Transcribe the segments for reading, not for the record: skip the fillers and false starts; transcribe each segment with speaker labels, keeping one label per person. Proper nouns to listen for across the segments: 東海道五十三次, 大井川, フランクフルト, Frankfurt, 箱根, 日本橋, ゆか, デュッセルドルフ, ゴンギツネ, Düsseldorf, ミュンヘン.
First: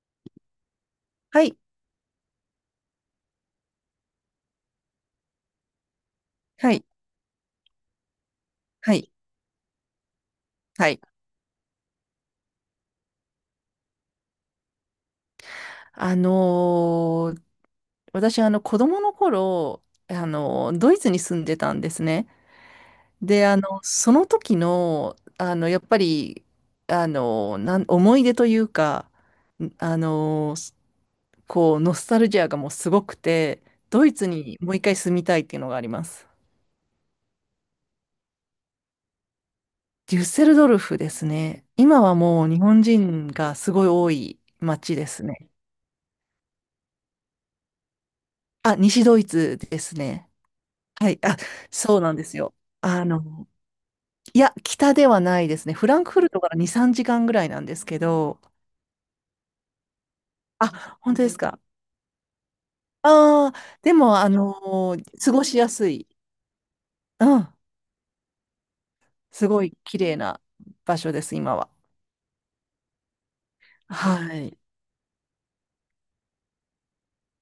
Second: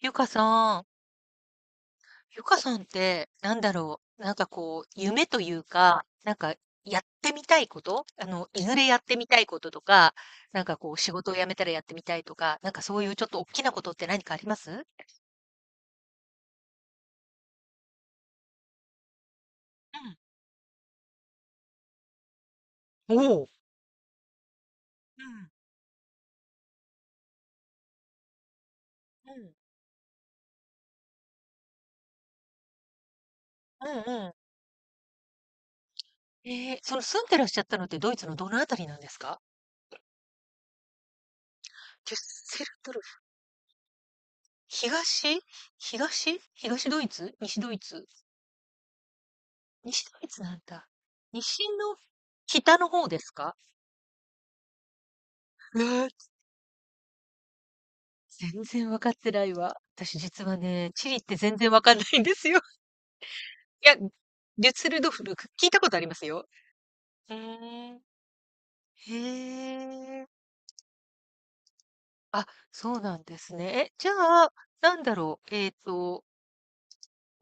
Speaker 1: ゆかさん。
Speaker 2: はい、
Speaker 1: ゆかさんってなんだろう、なんかこう、夢というか、なんか
Speaker 2: はい、
Speaker 1: やってみたいこと、いずれ
Speaker 2: は
Speaker 1: やっ
Speaker 2: い、
Speaker 1: てみたいこととか、なんか
Speaker 2: は
Speaker 1: こう、
Speaker 2: い。
Speaker 1: 仕事を辞めたらやってみたいとか、なんかそういうちょっと大きなことって何かあります？
Speaker 2: あのー私、子供の頃、
Speaker 1: うん、
Speaker 2: ドイツに住んでたんですね。で、その時の、
Speaker 1: うん、
Speaker 2: やっぱり、あのーなん、思い出というか、
Speaker 1: うん、
Speaker 2: んあのーこう、ノスタルジアがもうすごくて、
Speaker 1: う
Speaker 2: ドイ
Speaker 1: ん、
Speaker 2: ツ
Speaker 1: うん。
Speaker 2: にもう一回住みたいっていうのがあります。
Speaker 1: その住んでらっしゃったのってドイツのどのあたりなんですか？
Speaker 2: デュッセルドルフですね。今
Speaker 1: デュ
Speaker 2: は
Speaker 1: ッ
Speaker 2: もう日
Speaker 1: セル
Speaker 2: 本
Speaker 1: ドルフ。
Speaker 2: 人がすごい多い街です
Speaker 1: 東
Speaker 2: ね。
Speaker 1: 東ドイツ、西ドイツ？
Speaker 2: あ、西ドイツです
Speaker 1: 西ドイ
Speaker 2: ね。
Speaker 1: ツなんだ。
Speaker 2: はい。あ、
Speaker 1: 西の、
Speaker 2: そうなんですよ。
Speaker 1: 北の
Speaker 2: あ
Speaker 1: 方です
Speaker 2: の、
Speaker 1: か？
Speaker 2: いや、北ではないですね。
Speaker 1: え
Speaker 2: フランクフル
Speaker 1: ー、
Speaker 2: トから2、3時間ぐらいなんですけど、
Speaker 1: 全然分かってないわ。私実はね、
Speaker 2: あ、
Speaker 1: チ
Speaker 2: 本
Speaker 1: リっ
Speaker 2: 当で
Speaker 1: て
Speaker 2: す
Speaker 1: 全
Speaker 2: か。
Speaker 1: 然わかんないんですよ。
Speaker 2: ああ、
Speaker 1: い
Speaker 2: で
Speaker 1: や、
Speaker 2: も、
Speaker 1: デュッセルドフ
Speaker 2: 過
Speaker 1: ル
Speaker 2: ご
Speaker 1: ク
Speaker 2: し
Speaker 1: 聞
Speaker 2: や
Speaker 1: いたこ
Speaker 2: す
Speaker 1: とあり
Speaker 2: い。
Speaker 1: ますよ。
Speaker 2: う
Speaker 1: ふ
Speaker 2: ん。
Speaker 1: ーん。へ
Speaker 2: すごい綺麗
Speaker 1: え。
Speaker 2: な場所です、今は。
Speaker 1: あ、そうなんですね。え、じゃ
Speaker 2: は
Speaker 1: あ、
Speaker 2: い。
Speaker 1: なんだろう、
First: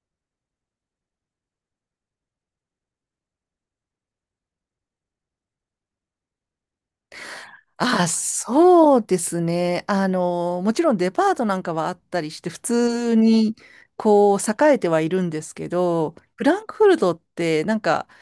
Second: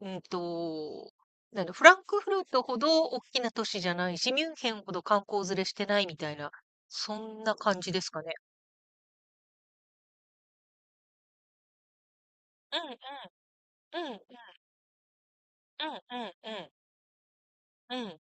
Speaker 1: うんと、なんだ、フランクフルトほどおっきな都市じゃないし、ミュンヘンほど観光連れしてないみたいな、そんな感じで
Speaker 2: あ、
Speaker 1: すかね。
Speaker 2: そうですね。あの、もちろんデパートなんかはあったりして、普
Speaker 1: うん、
Speaker 2: 通に、
Speaker 1: うん、うん、
Speaker 2: こう、栄えてはいるんですけ
Speaker 1: う
Speaker 2: ど、
Speaker 1: ん、うん、
Speaker 2: フランクフルトって、なん
Speaker 1: うん、うん、う
Speaker 2: か、
Speaker 1: ん、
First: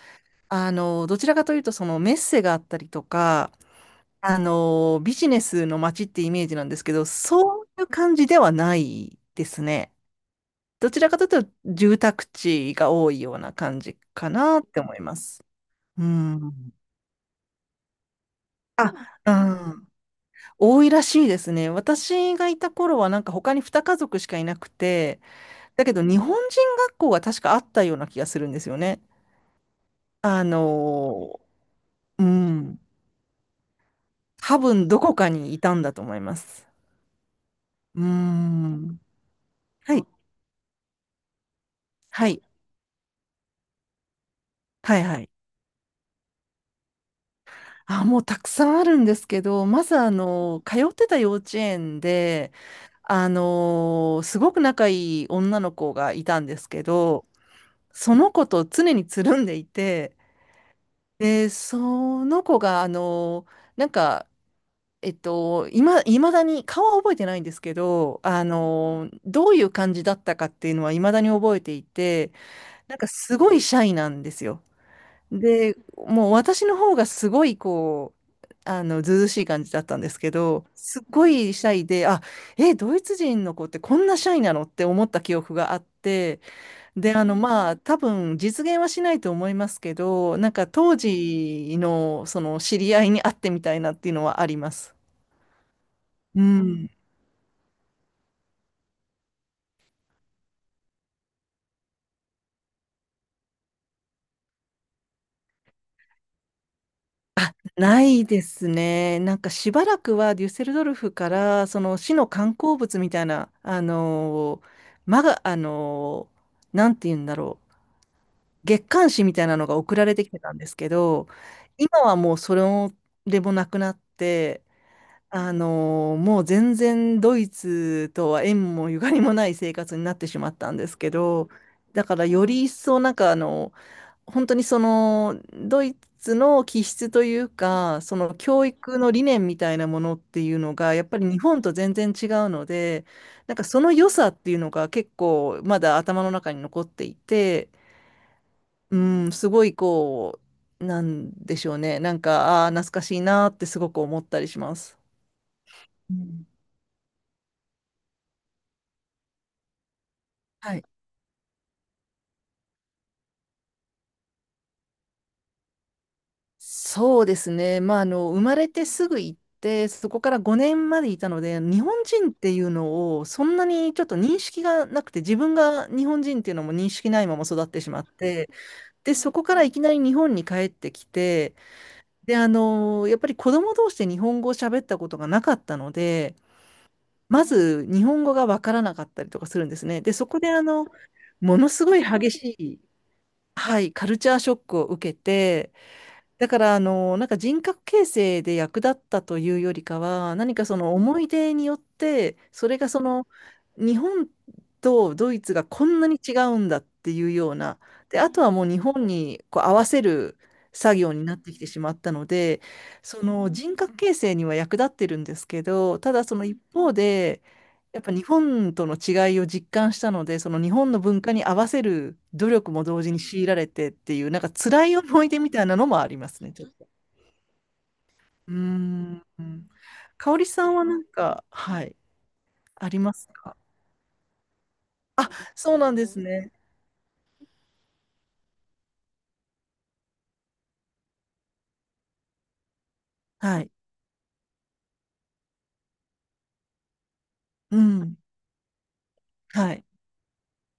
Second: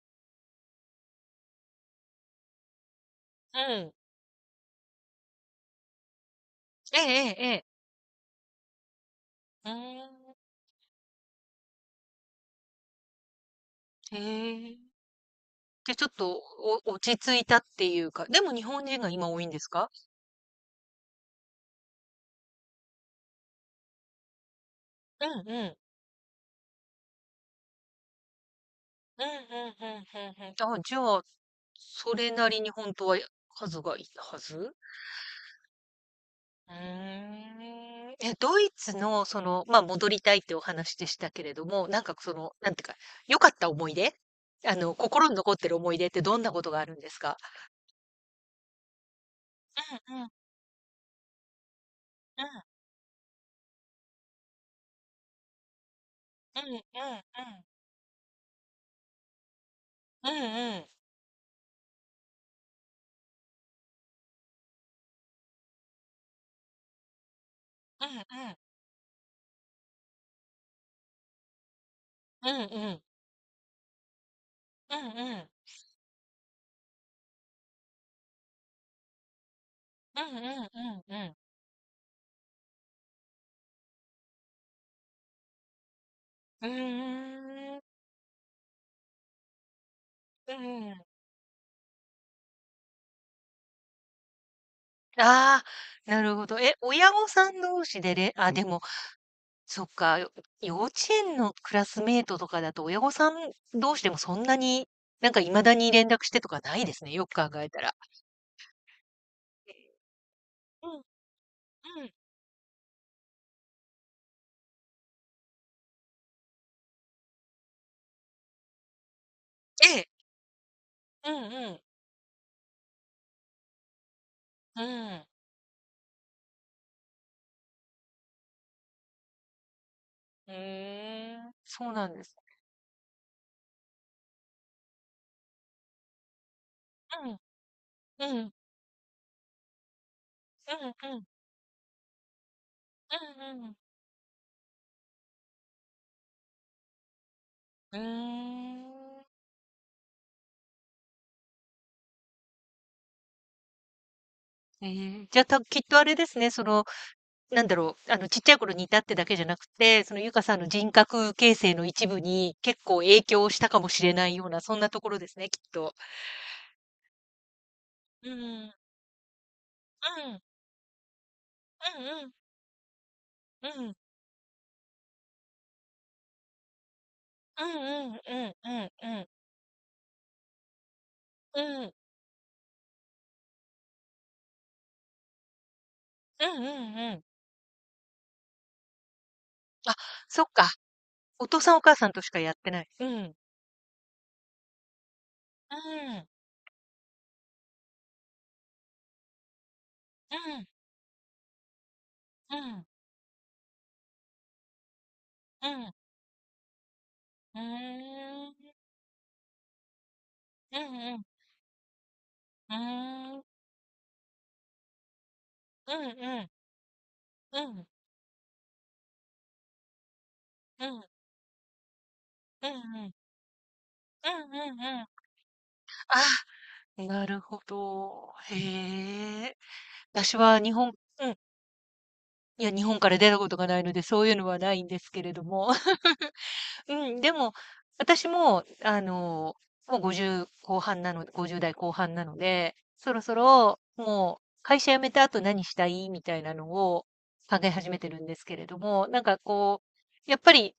Speaker 2: あの、どちらかというと、そのメッセがあったりとか、
Speaker 1: うん。
Speaker 2: あの、ビジネスの街ってイメージなんですけ
Speaker 1: ええ
Speaker 2: ど、
Speaker 1: えええ
Speaker 2: そ
Speaker 1: え。
Speaker 2: ういう感じではないです
Speaker 1: うー
Speaker 2: ね。
Speaker 1: ん、
Speaker 2: どちらかというと、住宅地が多いような感じ
Speaker 1: へ
Speaker 2: かなって
Speaker 1: え。
Speaker 2: 思います。
Speaker 1: で、ち
Speaker 2: う
Speaker 1: ょっと、
Speaker 2: ん。
Speaker 1: 落ち着いたっていうか、でも日本
Speaker 2: あ、
Speaker 1: 人が今
Speaker 2: う
Speaker 1: 多いんです
Speaker 2: ん。
Speaker 1: か？
Speaker 2: 多いらしいですね。私がいた頃はなんか他に2家族しかいなくて、
Speaker 1: うん、うん。
Speaker 2: だけど日本人学校が確かあったような気がするんですよね。
Speaker 1: うん、うん、うん、ふんふ
Speaker 2: あ
Speaker 1: ん。あ、じゃあ、
Speaker 2: の、
Speaker 1: そ
Speaker 2: う
Speaker 1: れなりに
Speaker 2: ん。
Speaker 1: 本当は、数がいたは
Speaker 2: 多
Speaker 1: ず？
Speaker 2: 分どこかにいたんだと思います。
Speaker 1: うー
Speaker 2: う
Speaker 1: ん。え、ドイツ
Speaker 2: ん。
Speaker 1: のその、ま、
Speaker 2: はい。
Speaker 1: 戻りたいってお話でしたけれども、なんか
Speaker 2: は
Speaker 1: そ
Speaker 2: い。
Speaker 1: の、なんていうか、良かった思い出？
Speaker 2: はいは
Speaker 1: 心
Speaker 2: い。
Speaker 1: に残ってる思い出ってどんなことがあるんですか？
Speaker 2: あ、もうたくさんあるんですけど、まずあ
Speaker 1: うん、うん、
Speaker 2: の、通ってた幼稚園
Speaker 1: うん、
Speaker 2: で、あの、すごく仲いい女の子がいたんで
Speaker 1: う
Speaker 2: す
Speaker 1: ん、うん、うん。
Speaker 2: けど、その子と常につるんでいて、
Speaker 1: うん、うん。
Speaker 2: で、その子がなんか、今、いまだに、顔は覚えてないんですけ
Speaker 1: うん、
Speaker 2: ど、あ
Speaker 1: うん。
Speaker 2: の、どういう感じだったかっていうのはいまだに覚えていて、
Speaker 1: うん、う
Speaker 2: なん
Speaker 1: ん。
Speaker 2: かすごいシャイなんですよ。
Speaker 1: うん、うん。
Speaker 2: で、もう私の方がすごいこう、あの、ずうずうしい感じだったんですけ
Speaker 1: う
Speaker 2: ど、すっご
Speaker 1: ん。
Speaker 2: いシャイで、あ、え、ドイツ人の子ってこんなシャイなのって思った記憶があって、
Speaker 1: う
Speaker 2: で、あの、ま
Speaker 1: ー
Speaker 2: あ、
Speaker 1: ん。
Speaker 2: 多分実現はしないと思いますけど、なん
Speaker 1: う
Speaker 2: か当
Speaker 1: ん。
Speaker 2: 時のその知り合いに会ってみたいなっていうのはあります。
Speaker 1: ああ、なる
Speaker 2: う
Speaker 1: ほど。え、
Speaker 2: ん。
Speaker 1: 親御さん同士でれあ、でも、そっか、よ幼稚園のクラスメイトとかだと、親御さん同士でもそんなに、なんか未だに連絡してとかないですね、よく考えたら。
Speaker 2: ないですね。なんかしばらくはデュッセルド
Speaker 1: うん、
Speaker 2: ルフからその
Speaker 1: うん。
Speaker 2: 市の観光物みたいな、あのーまが、あのーなんて言うんだろう、月刊誌みたいなのが送
Speaker 1: え
Speaker 2: ら
Speaker 1: え。
Speaker 2: れてきてたんですけど、
Speaker 1: うん、うん。
Speaker 2: 今はもうそれもでもなくなって、
Speaker 1: うん。
Speaker 2: もう全然ドイツとは縁もゆかりもない生活になってしま
Speaker 1: う
Speaker 2: ったんですけ
Speaker 1: ー
Speaker 2: ど、
Speaker 1: ん、そう
Speaker 2: だ
Speaker 1: なん
Speaker 2: か
Speaker 1: で
Speaker 2: ら
Speaker 1: す。
Speaker 2: より一層本当にそのドイツの気質と
Speaker 1: う
Speaker 2: い
Speaker 1: ん、
Speaker 2: うか、そ
Speaker 1: う
Speaker 2: の
Speaker 1: ん、うん、
Speaker 2: 教育の理念みたいなものっていうのが、や
Speaker 1: う
Speaker 2: っぱ
Speaker 1: ん、う
Speaker 2: り日本と全然違うので、
Speaker 1: ん、
Speaker 2: なんか
Speaker 1: うん。
Speaker 2: その良さっていうのが結構まだ頭の中に残っていて、
Speaker 1: うー
Speaker 2: う
Speaker 1: ん。
Speaker 2: ん、すごいこう、なんでしょうね、なんか、ああ、懐かしいなってすごく思ったりしま
Speaker 1: え
Speaker 2: す。
Speaker 1: え、じゃ、きっとあ
Speaker 2: う
Speaker 1: れです
Speaker 2: ん、
Speaker 1: ね、その、なんだろう、ちっちゃい頃にいたってだけじゃなくて、そのゆかさんの
Speaker 2: はい、
Speaker 1: 人格形成の一部に結構影響したかもしれないような、そんなところですね、きっと。
Speaker 2: そうですね。まあ、あ
Speaker 1: う
Speaker 2: の、
Speaker 1: ん、
Speaker 2: 生ま
Speaker 1: う
Speaker 2: れ
Speaker 1: ん、
Speaker 2: てすぐ行って、そこ
Speaker 1: う
Speaker 2: から
Speaker 1: ん、
Speaker 2: 5年までいたので、日本
Speaker 1: う
Speaker 2: 人
Speaker 1: ん、
Speaker 2: っていうのを、そんな
Speaker 1: う
Speaker 2: に
Speaker 1: ん、
Speaker 2: ちょっと認識がなくて、自分が日本人っていうのも認識ないまま
Speaker 1: う
Speaker 2: 育っ
Speaker 1: ん、
Speaker 2: てしまっ
Speaker 1: うん、う
Speaker 2: て、
Speaker 1: ん、う
Speaker 2: で、
Speaker 1: ん、う
Speaker 2: そこからいきなり日本に帰ってきて、
Speaker 1: ん、うん、
Speaker 2: で、あの、やっぱり子供同士で日本語を喋ったことがなかったので、
Speaker 1: うん、うん。
Speaker 2: まず日本語がわからなかったりとかするんです
Speaker 1: あ、
Speaker 2: ね。で、そこ
Speaker 1: そっ
Speaker 2: であ
Speaker 1: か。
Speaker 2: の、
Speaker 1: お
Speaker 2: も
Speaker 1: 父
Speaker 2: の
Speaker 1: さんお
Speaker 2: す
Speaker 1: 母
Speaker 2: ごい
Speaker 1: さんとし
Speaker 2: 激
Speaker 1: か
Speaker 2: し
Speaker 1: やって
Speaker 2: い、
Speaker 1: ない。うん、うん、
Speaker 2: はい、カルチャーショックを受けて、
Speaker 1: うん、
Speaker 2: だから、あの、なんか人格形成で役立ったというよりか
Speaker 1: う
Speaker 2: は、何か
Speaker 1: ん、
Speaker 2: その思い出によって、
Speaker 1: う
Speaker 2: それ
Speaker 1: ん、
Speaker 2: がその、日本とドイツが
Speaker 1: うー
Speaker 2: こ
Speaker 1: ん、
Speaker 2: んなに違うんだっていうよう
Speaker 1: う
Speaker 2: な、で、あと
Speaker 1: ん、う
Speaker 2: はもう
Speaker 1: ん、
Speaker 2: 日本にこう合わせる
Speaker 1: うーん、う
Speaker 2: 作
Speaker 1: ん、
Speaker 2: 業
Speaker 1: うん、
Speaker 2: になってきてしまったので、その人格形成には役立ってるんですけ
Speaker 1: う
Speaker 2: ど、ただその
Speaker 1: ん、
Speaker 2: 一方で、
Speaker 1: うん、うん、
Speaker 2: やっぱ日本との違いを実感したので、その日
Speaker 1: う
Speaker 2: 本の
Speaker 1: ん、
Speaker 2: 文化に合わせる努
Speaker 1: う
Speaker 2: 力も同
Speaker 1: ん、
Speaker 2: 時
Speaker 1: う
Speaker 2: に強いられてってい
Speaker 1: ん、
Speaker 2: う、なんか
Speaker 1: う
Speaker 2: 辛い
Speaker 1: ん。
Speaker 2: 思い出みたいなのもありますね、
Speaker 1: あ、
Speaker 2: ちょっと。
Speaker 1: なるほど。
Speaker 2: うーん。
Speaker 1: へえ。
Speaker 2: 香
Speaker 1: 私
Speaker 2: 織
Speaker 1: は
Speaker 2: さ
Speaker 1: 日
Speaker 2: んは
Speaker 1: 本
Speaker 2: なん
Speaker 1: うん、い
Speaker 2: か、はい、
Speaker 1: や、日
Speaker 2: あ
Speaker 1: 本
Speaker 2: り
Speaker 1: か
Speaker 2: ま
Speaker 1: ら
Speaker 2: す
Speaker 1: 出たこ
Speaker 2: か？
Speaker 1: とがないので、そういうのはないんですけれども。
Speaker 2: そうなんですね。
Speaker 1: うん、でも、私も、もう50代後半なので、そろそ
Speaker 2: はい。
Speaker 1: ろ、もう会社辞めた後何したいみたいなのを考え
Speaker 2: う
Speaker 1: 始めて
Speaker 2: ん。
Speaker 1: るんですけれども、なんか
Speaker 2: は
Speaker 1: こ
Speaker 2: い。
Speaker 1: う、やっぱり、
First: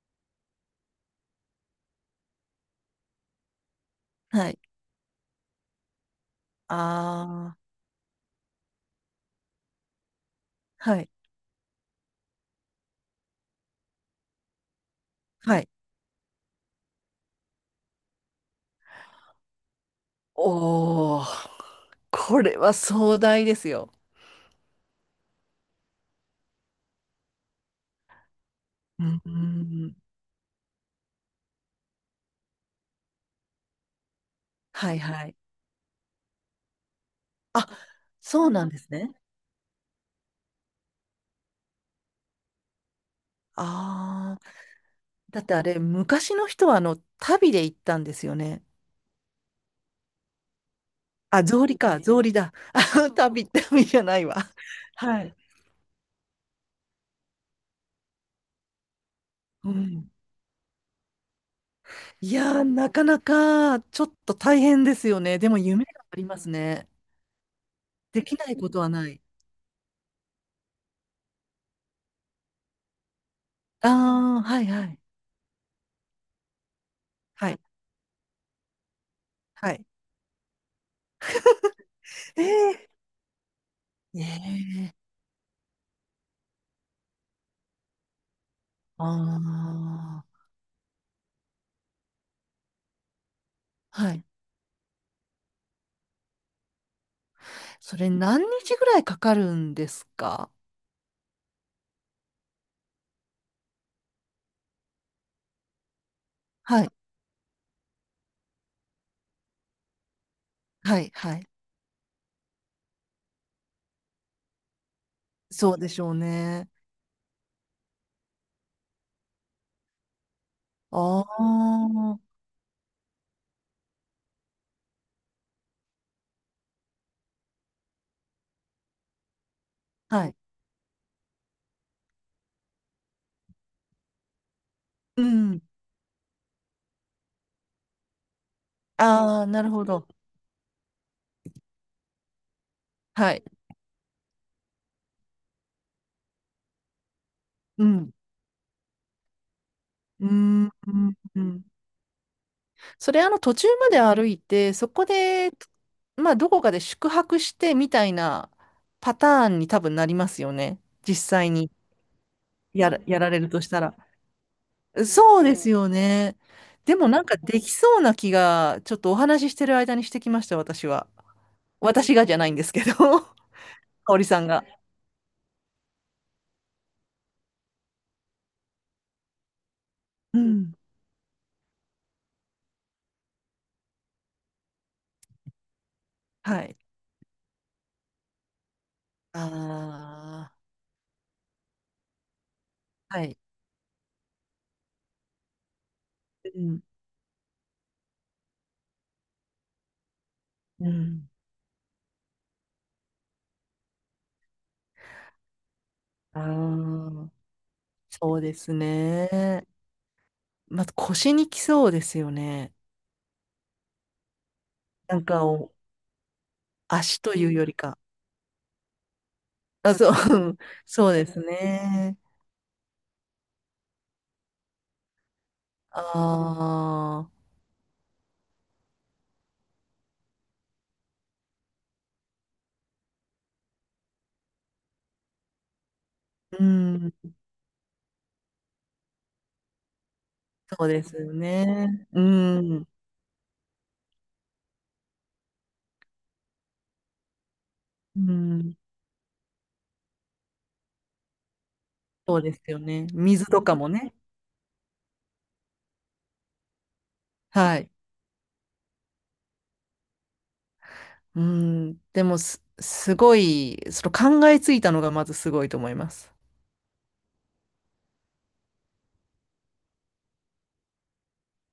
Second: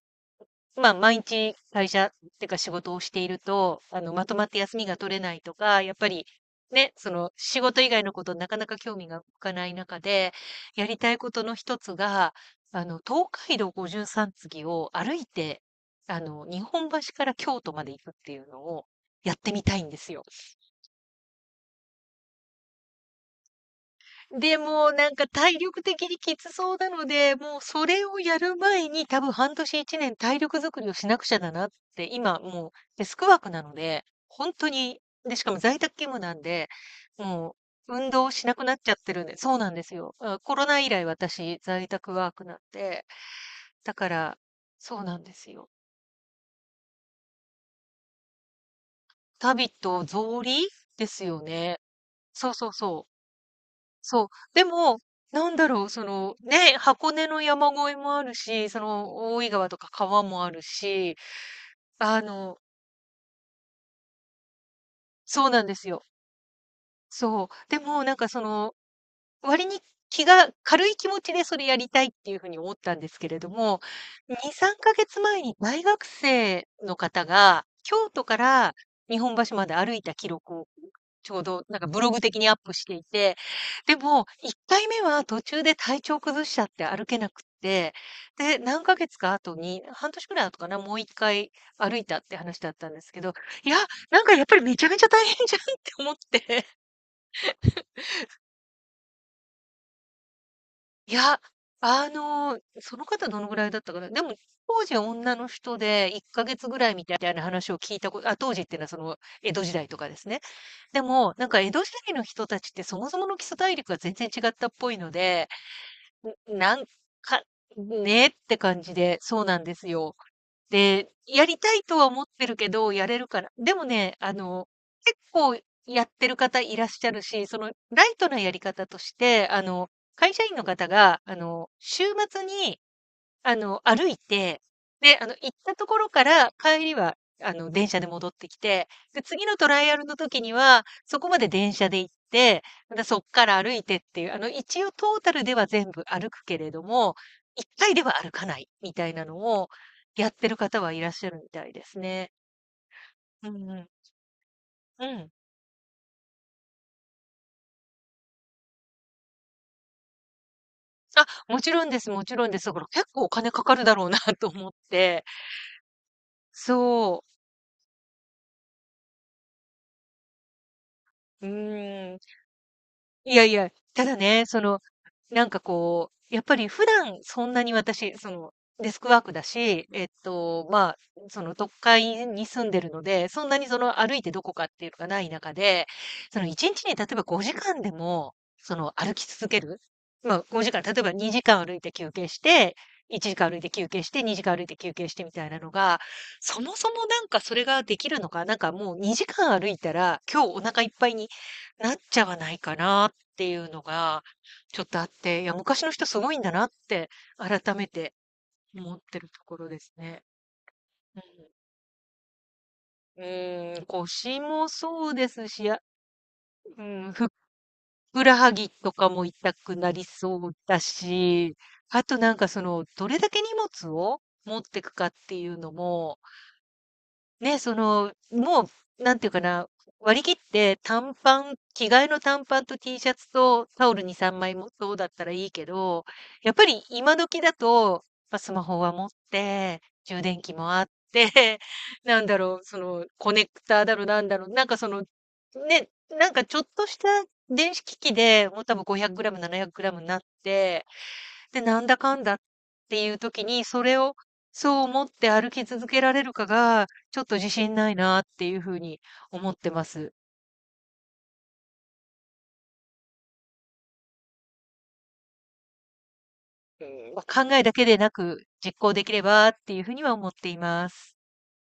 Speaker 1: まあ、毎日会社っていうか仕事をしていると、まとまっ
Speaker 2: は
Speaker 1: て
Speaker 2: い。
Speaker 1: 休みが取れないとか、やっぱり、ね、その
Speaker 2: ああ、
Speaker 1: 仕事以外のことなかなか興味が向かない中で、や
Speaker 2: は
Speaker 1: りた
Speaker 2: い。
Speaker 1: いことの一つが、東海道五十三次を歩い
Speaker 2: は
Speaker 1: て、
Speaker 2: い。
Speaker 1: 日本橋から京都まで行くっていうのをやってみたいんですよ。
Speaker 2: おお、これは壮大ですよ。
Speaker 1: でも、なんか体力的にきつそうなので、もうそれをやる前
Speaker 2: う
Speaker 1: に、多
Speaker 2: ん。う
Speaker 1: 分半年
Speaker 2: ん、
Speaker 1: 1年体力作りをしなくちゃだなって。今もうデスクワークなので、ほんと
Speaker 2: はい
Speaker 1: に、
Speaker 2: は
Speaker 1: で、
Speaker 2: い。
Speaker 1: しかも在宅勤務なんで、も
Speaker 2: あ、
Speaker 1: う運動し
Speaker 2: そう
Speaker 1: なく
Speaker 2: なん
Speaker 1: なっ
Speaker 2: で
Speaker 1: ち
Speaker 2: す
Speaker 1: ゃって
Speaker 2: ね。
Speaker 1: るんで、そうなんですよ。うん、コロナ以来私在宅ワークなんで、だか
Speaker 2: あ
Speaker 1: ら、
Speaker 2: あ。
Speaker 1: そうなんで
Speaker 2: だっ
Speaker 1: す
Speaker 2: てあ
Speaker 1: よ。
Speaker 2: れ、昔の人はあの、旅で行ったんですよね。
Speaker 1: タビと草履ですよ
Speaker 2: あ、草履
Speaker 1: ね。
Speaker 2: か、草履
Speaker 1: そ
Speaker 2: だ。
Speaker 1: うそうそう。
Speaker 2: あ、旅、旅じゃな
Speaker 1: そう。
Speaker 2: いわ。
Speaker 1: でも、
Speaker 2: はい。
Speaker 1: なんだろう、その、ね、箱根の山越えもあるし、その、大井川
Speaker 2: う
Speaker 1: とか
Speaker 2: ん。
Speaker 1: 川もあるし、あ
Speaker 2: い
Speaker 1: の
Speaker 2: やー、なかなか、ちょっと大変ですよね。
Speaker 1: そ
Speaker 2: で
Speaker 1: う
Speaker 2: も
Speaker 1: なんで
Speaker 2: 夢
Speaker 1: すよ。
Speaker 2: がありますね。
Speaker 1: そう。でも、なん
Speaker 2: で
Speaker 1: か
Speaker 2: き
Speaker 1: そ
Speaker 2: ないこ
Speaker 1: の、
Speaker 2: とはない。
Speaker 1: 割に気が軽い気持ちでそれやりたいっていう風に思ったんですけれども、2、
Speaker 2: ああ、はい
Speaker 1: 3
Speaker 2: はい。
Speaker 1: ヶ月前に大学生の方
Speaker 2: はい。
Speaker 1: が、京都から日本橋ま
Speaker 2: は
Speaker 1: で
Speaker 2: い。
Speaker 1: 歩いた記録をちょうどなんかブログ的にアップし
Speaker 2: ええ
Speaker 1: ていて、でも1回
Speaker 2: ええ、
Speaker 1: 目は途中で体調崩しちゃって歩けなくって、で、何ヶ月か後に、半
Speaker 2: あ
Speaker 1: 年く
Speaker 2: あ
Speaker 1: らい後かな、もう1回歩いたって話だったんですけど、いや、
Speaker 2: ー、は
Speaker 1: な
Speaker 2: い。
Speaker 1: んかやっぱりめちゃめちゃ大変じゃんって思って。
Speaker 2: それ何日ぐらいかかるんですか？
Speaker 1: いや、その方どのぐらいだったかな。でも、当時は女の人で1ヶ月ぐ
Speaker 2: は
Speaker 1: ら
Speaker 2: い。
Speaker 1: いみたいな話を聞いたこと、あ、当時っていうのはその江戸時代とかですね。
Speaker 2: は
Speaker 1: で
Speaker 2: い。
Speaker 1: も、
Speaker 2: は
Speaker 1: な
Speaker 2: い。
Speaker 1: んか江戸時代の人たちってそもそもの基礎体力が全然違ったっぽいので、
Speaker 2: そうでしょう
Speaker 1: ん
Speaker 2: ね。
Speaker 1: なんか、ねって感じで、そうなんですよ。で、
Speaker 2: あ
Speaker 1: やりたいとは
Speaker 2: あ、
Speaker 1: 思ってるけど、やれるから。でもね、結構やってる方いらっしゃるし、そのライトなやり方として、
Speaker 2: は
Speaker 1: 会
Speaker 2: い。
Speaker 1: 社員の方が、週末に歩いて、で、
Speaker 2: う
Speaker 1: 行っ
Speaker 2: ん。
Speaker 1: たところから帰りは、電車で戻ってきて、で、
Speaker 2: あ
Speaker 1: 次
Speaker 2: あ、
Speaker 1: の
Speaker 2: な
Speaker 1: ト
Speaker 2: る
Speaker 1: ラ
Speaker 2: ほ
Speaker 1: イアル
Speaker 2: ど。
Speaker 1: の時には、そこまで電車で行って、またそっ
Speaker 2: はい。
Speaker 1: から歩いてっていう、一応トータルでは全部歩くけれども、一
Speaker 2: う
Speaker 1: 回では
Speaker 2: ん。
Speaker 1: 歩かないみたいなのを
Speaker 2: う
Speaker 1: や
Speaker 2: ー
Speaker 1: ってる
Speaker 2: ん。う
Speaker 1: 方はいらっ
Speaker 2: ん
Speaker 1: しゃる
Speaker 2: う
Speaker 1: みた
Speaker 2: ん、
Speaker 1: いですね。
Speaker 2: それ、あの、
Speaker 1: う
Speaker 2: 途中
Speaker 1: ん、う
Speaker 2: ま
Speaker 1: ん。
Speaker 2: で歩いて、そ
Speaker 1: う
Speaker 2: こ
Speaker 1: ん。
Speaker 2: で、まあ、どこかで宿泊してみたいなパターンに多分なりますよね。実
Speaker 1: あ、
Speaker 2: 際
Speaker 1: もち
Speaker 2: に
Speaker 1: ろんです、もちろんです。だから
Speaker 2: やら、
Speaker 1: 結
Speaker 2: や
Speaker 1: 構お
Speaker 2: られる
Speaker 1: 金
Speaker 2: と
Speaker 1: か
Speaker 2: し
Speaker 1: か
Speaker 2: た
Speaker 1: るだ
Speaker 2: ら。
Speaker 1: ろうな と思って。
Speaker 2: そうですよね。でも、
Speaker 1: そ
Speaker 2: な
Speaker 1: う。
Speaker 2: んかできそうな気が、ちょっとお話ししてる間にしてきました、私は。
Speaker 1: うー
Speaker 2: 私
Speaker 1: ん。
Speaker 2: がじゃないんですけど、
Speaker 1: い やいや、た
Speaker 2: 香
Speaker 1: だ
Speaker 2: 織さ
Speaker 1: ね、
Speaker 2: ん
Speaker 1: そ
Speaker 2: が。
Speaker 1: の、なんかこう、やっぱり普段そんなに私、その、デスクワークだし、
Speaker 2: うん。
Speaker 1: まあ、その、都会に住んでるので、そんなにその、歩いてどこかっていうのがない中で、その、
Speaker 2: は
Speaker 1: 1
Speaker 2: い。
Speaker 1: 日にちに例えば5時間でも、その、歩き続
Speaker 2: あ
Speaker 1: ける。まあ、5時間、例えば2時間歩いて休憩して、
Speaker 2: あ。は
Speaker 1: 1
Speaker 2: い。
Speaker 1: 時間歩いて休憩して、2時間歩いて休憩してみたいなのが、
Speaker 2: う
Speaker 1: そも
Speaker 2: ん。
Speaker 1: そもなんかそれができるのか、なんかもう2時間歩いたら、今日お腹い
Speaker 2: う
Speaker 1: っぱいに
Speaker 2: ん。
Speaker 1: なっちゃわないかなっていうのが、ちょっとあって、いや、昔の人すごい
Speaker 2: あ
Speaker 1: んだなって、
Speaker 2: あ。
Speaker 1: 改めて
Speaker 2: そうです
Speaker 1: 思ってるとこ
Speaker 2: ね。
Speaker 1: ろですね。
Speaker 2: まず
Speaker 1: う
Speaker 2: 腰にきそうですよね。
Speaker 1: ん。うーん、腰もそう
Speaker 2: なん
Speaker 1: で
Speaker 2: か
Speaker 1: すし、
Speaker 2: を
Speaker 1: あ、うん、
Speaker 2: 足
Speaker 1: ふっ
Speaker 2: というよりか。
Speaker 1: くらはぎとかも痛くな
Speaker 2: あ、
Speaker 1: り
Speaker 2: そ
Speaker 1: そう
Speaker 2: う、
Speaker 1: だ
Speaker 2: そうです
Speaker 1: し、あ
Speaker 2: ね。
Speaker 1: となんかその、どれだけ荷物を持ってくかっていうの
Speaker 2: あ
Speaker 1: も、
Speaker 2: あ、
Speaker 1: ね、その、もう、なんていうかな、割り切って短パン、着替えの短パンと T シャツとタオル2、3枚もそうだったらいいけど、やっ
Speaker 2: う
Speaker 1: ぱり
Speaker 2: ん、
Speaker 1: 今時だと、ま、スマホは持って、充電器もあ
Speaker 2: そ
Speaker 1: っ
Speaker 2: うです
Speaker 1: て、
Speaker 2: よ ね。
Speaker 1: な
Speaker 2: う
Speaker 1: んだろう、そ
Speaker 2: ん、
Speaker 1: の、コネクターだろなんだろ、なんかその、ね、なんかちょっとした電子機器
Speaker 2: う
Speaker 1: で、もう多
Speaker 2: ん、
Speaker 1: 分500グラム、700グラムになって、で、なんだかんだっ
Speaker 2: そうですよ
Speaker 1: て
Speaker 2: ね。
Speaker 1: いう時
Speaker 2: 水と
Speaker 1: に、
Speaker 2: か
Speaker 1: そ
Speaker 2: も
Speaker 1: れ
Speaker 2: ね。
Speaker 1: をそう思って歩き続けられるかが、ちょっと自信
Speaker 2: は
Speaker 1: な
Speaker 2: い。
Speaker 1: いなっていう風に思ってます。
Speaker 2: うん、でもす、すごい、その考えついたのがまずすごいと思います。
Speaker 1: うん、ま、考えだけでなく、実行できればっていう風には思っています。